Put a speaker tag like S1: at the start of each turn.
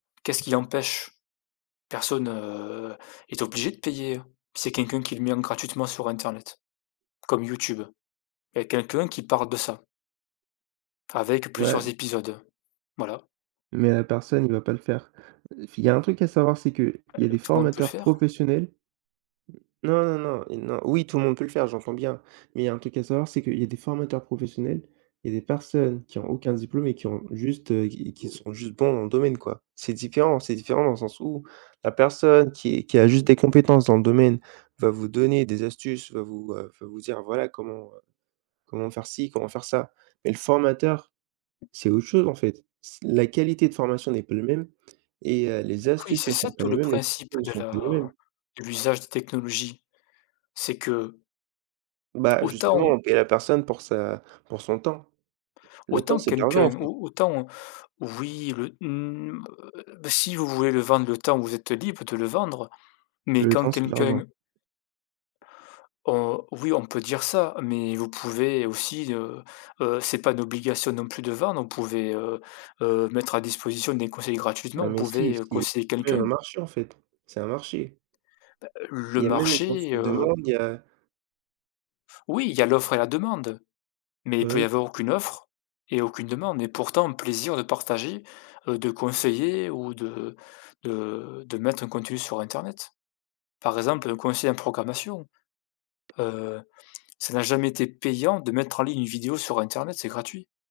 S1: Qu'est-ce qui empêche? Personne, heu, est obligé de payer hein. C'est quelqu'un qui le met en gratuitement sur internet, comme YouTube. Il y a quelqu'un qui parle de ça. Avec plusieurs
S2: Ouais.
S1: épisodes, voilà.
S2: Mais la personne, il va pas le faire. Heu, f il y a un truc à savoir, c'est qu'il
S1: Heu,
S2: y a des
S1: tout le monde peut le
S2: formateurs
S1: faire.
S2: professionnels non, non, non, i non, oui, tout le monde peut le faire, j'entends bien, mais il y a un truc à savoir c'est qu'il y a des formateurs professionnels, il y a des personnes qui ont aucun diplôme et qui ont juste, heu, qui qui sont juste bons dans le domaine, quoi. C'est différent! C'est différent dans le sens où la personne qui qui a juste des compétences dans le domaine va vous donner des astuces, va vous, heu, va vous dire voilà, comment, heu, comment faire-ci, comment faire-ça. Mais le formateur, c'est autre chose en fait, c' la qualité de formation n'est pas le même et heu, les
S1: Oui,
S2: astuces
S1: c'est
S2: ne
S1: ça,
S2: sont pas
S1: tout
S2: les
S1: le
S2: mêmes, les
S1: principe
S2: cours ne
S1: de
S2: sont pas les mêmes.
S1: la de l'usage des technologies, c'est que
S2: Bah
S1: autant
S2: justement,
S1: on
S2: on paie la personne pour sa pour son temps. Le temps,
S1: autant
S2: c'est de l'argent, en
S1: quelqu'un
S2: fait.
S1: ou autant oui le mmh, heu, si vous voulez le vendre le temps où vous êtes libre de le vendre. Mais
S2: Le
S1: quand
S2: temps, c'est de l'argent.
S1: quelqu'un Heu, oui on peut dire ça, mais vous pouvez aussi, heu, heu, c'est pas une obligation non plus de vendre, vous pouvez, heu heu, mettre à disposition des conseils
S2: Ah
S1: gratuitement, vous
S2: mais si,
S1: pouvez, heu,
S2: si
S1: conseiller
S2: c'est même un
S1: quelqu'un.
S2: marché en fait, c'est un marché.
S1: Ben,
S2: Il
S1: le
S2: y a même des gens qui
S1: marché,
S2: le
S1: heu
S2: demandent, il y a
S1: Oui, il y a l'offre et la demande. Mais
S2: Bah
S1: il peut y
S2: oui.
S1: avoir aucune offre et aucune demande et pourtant un plaisir de partager, heu, de conseiller ou de de de mettre un contenu sur internet. Par exemple, un conseiller en programmation, heu, ça n'a jamais été payant de mettre en ligne une vidéo sur internet, c'est gratuit.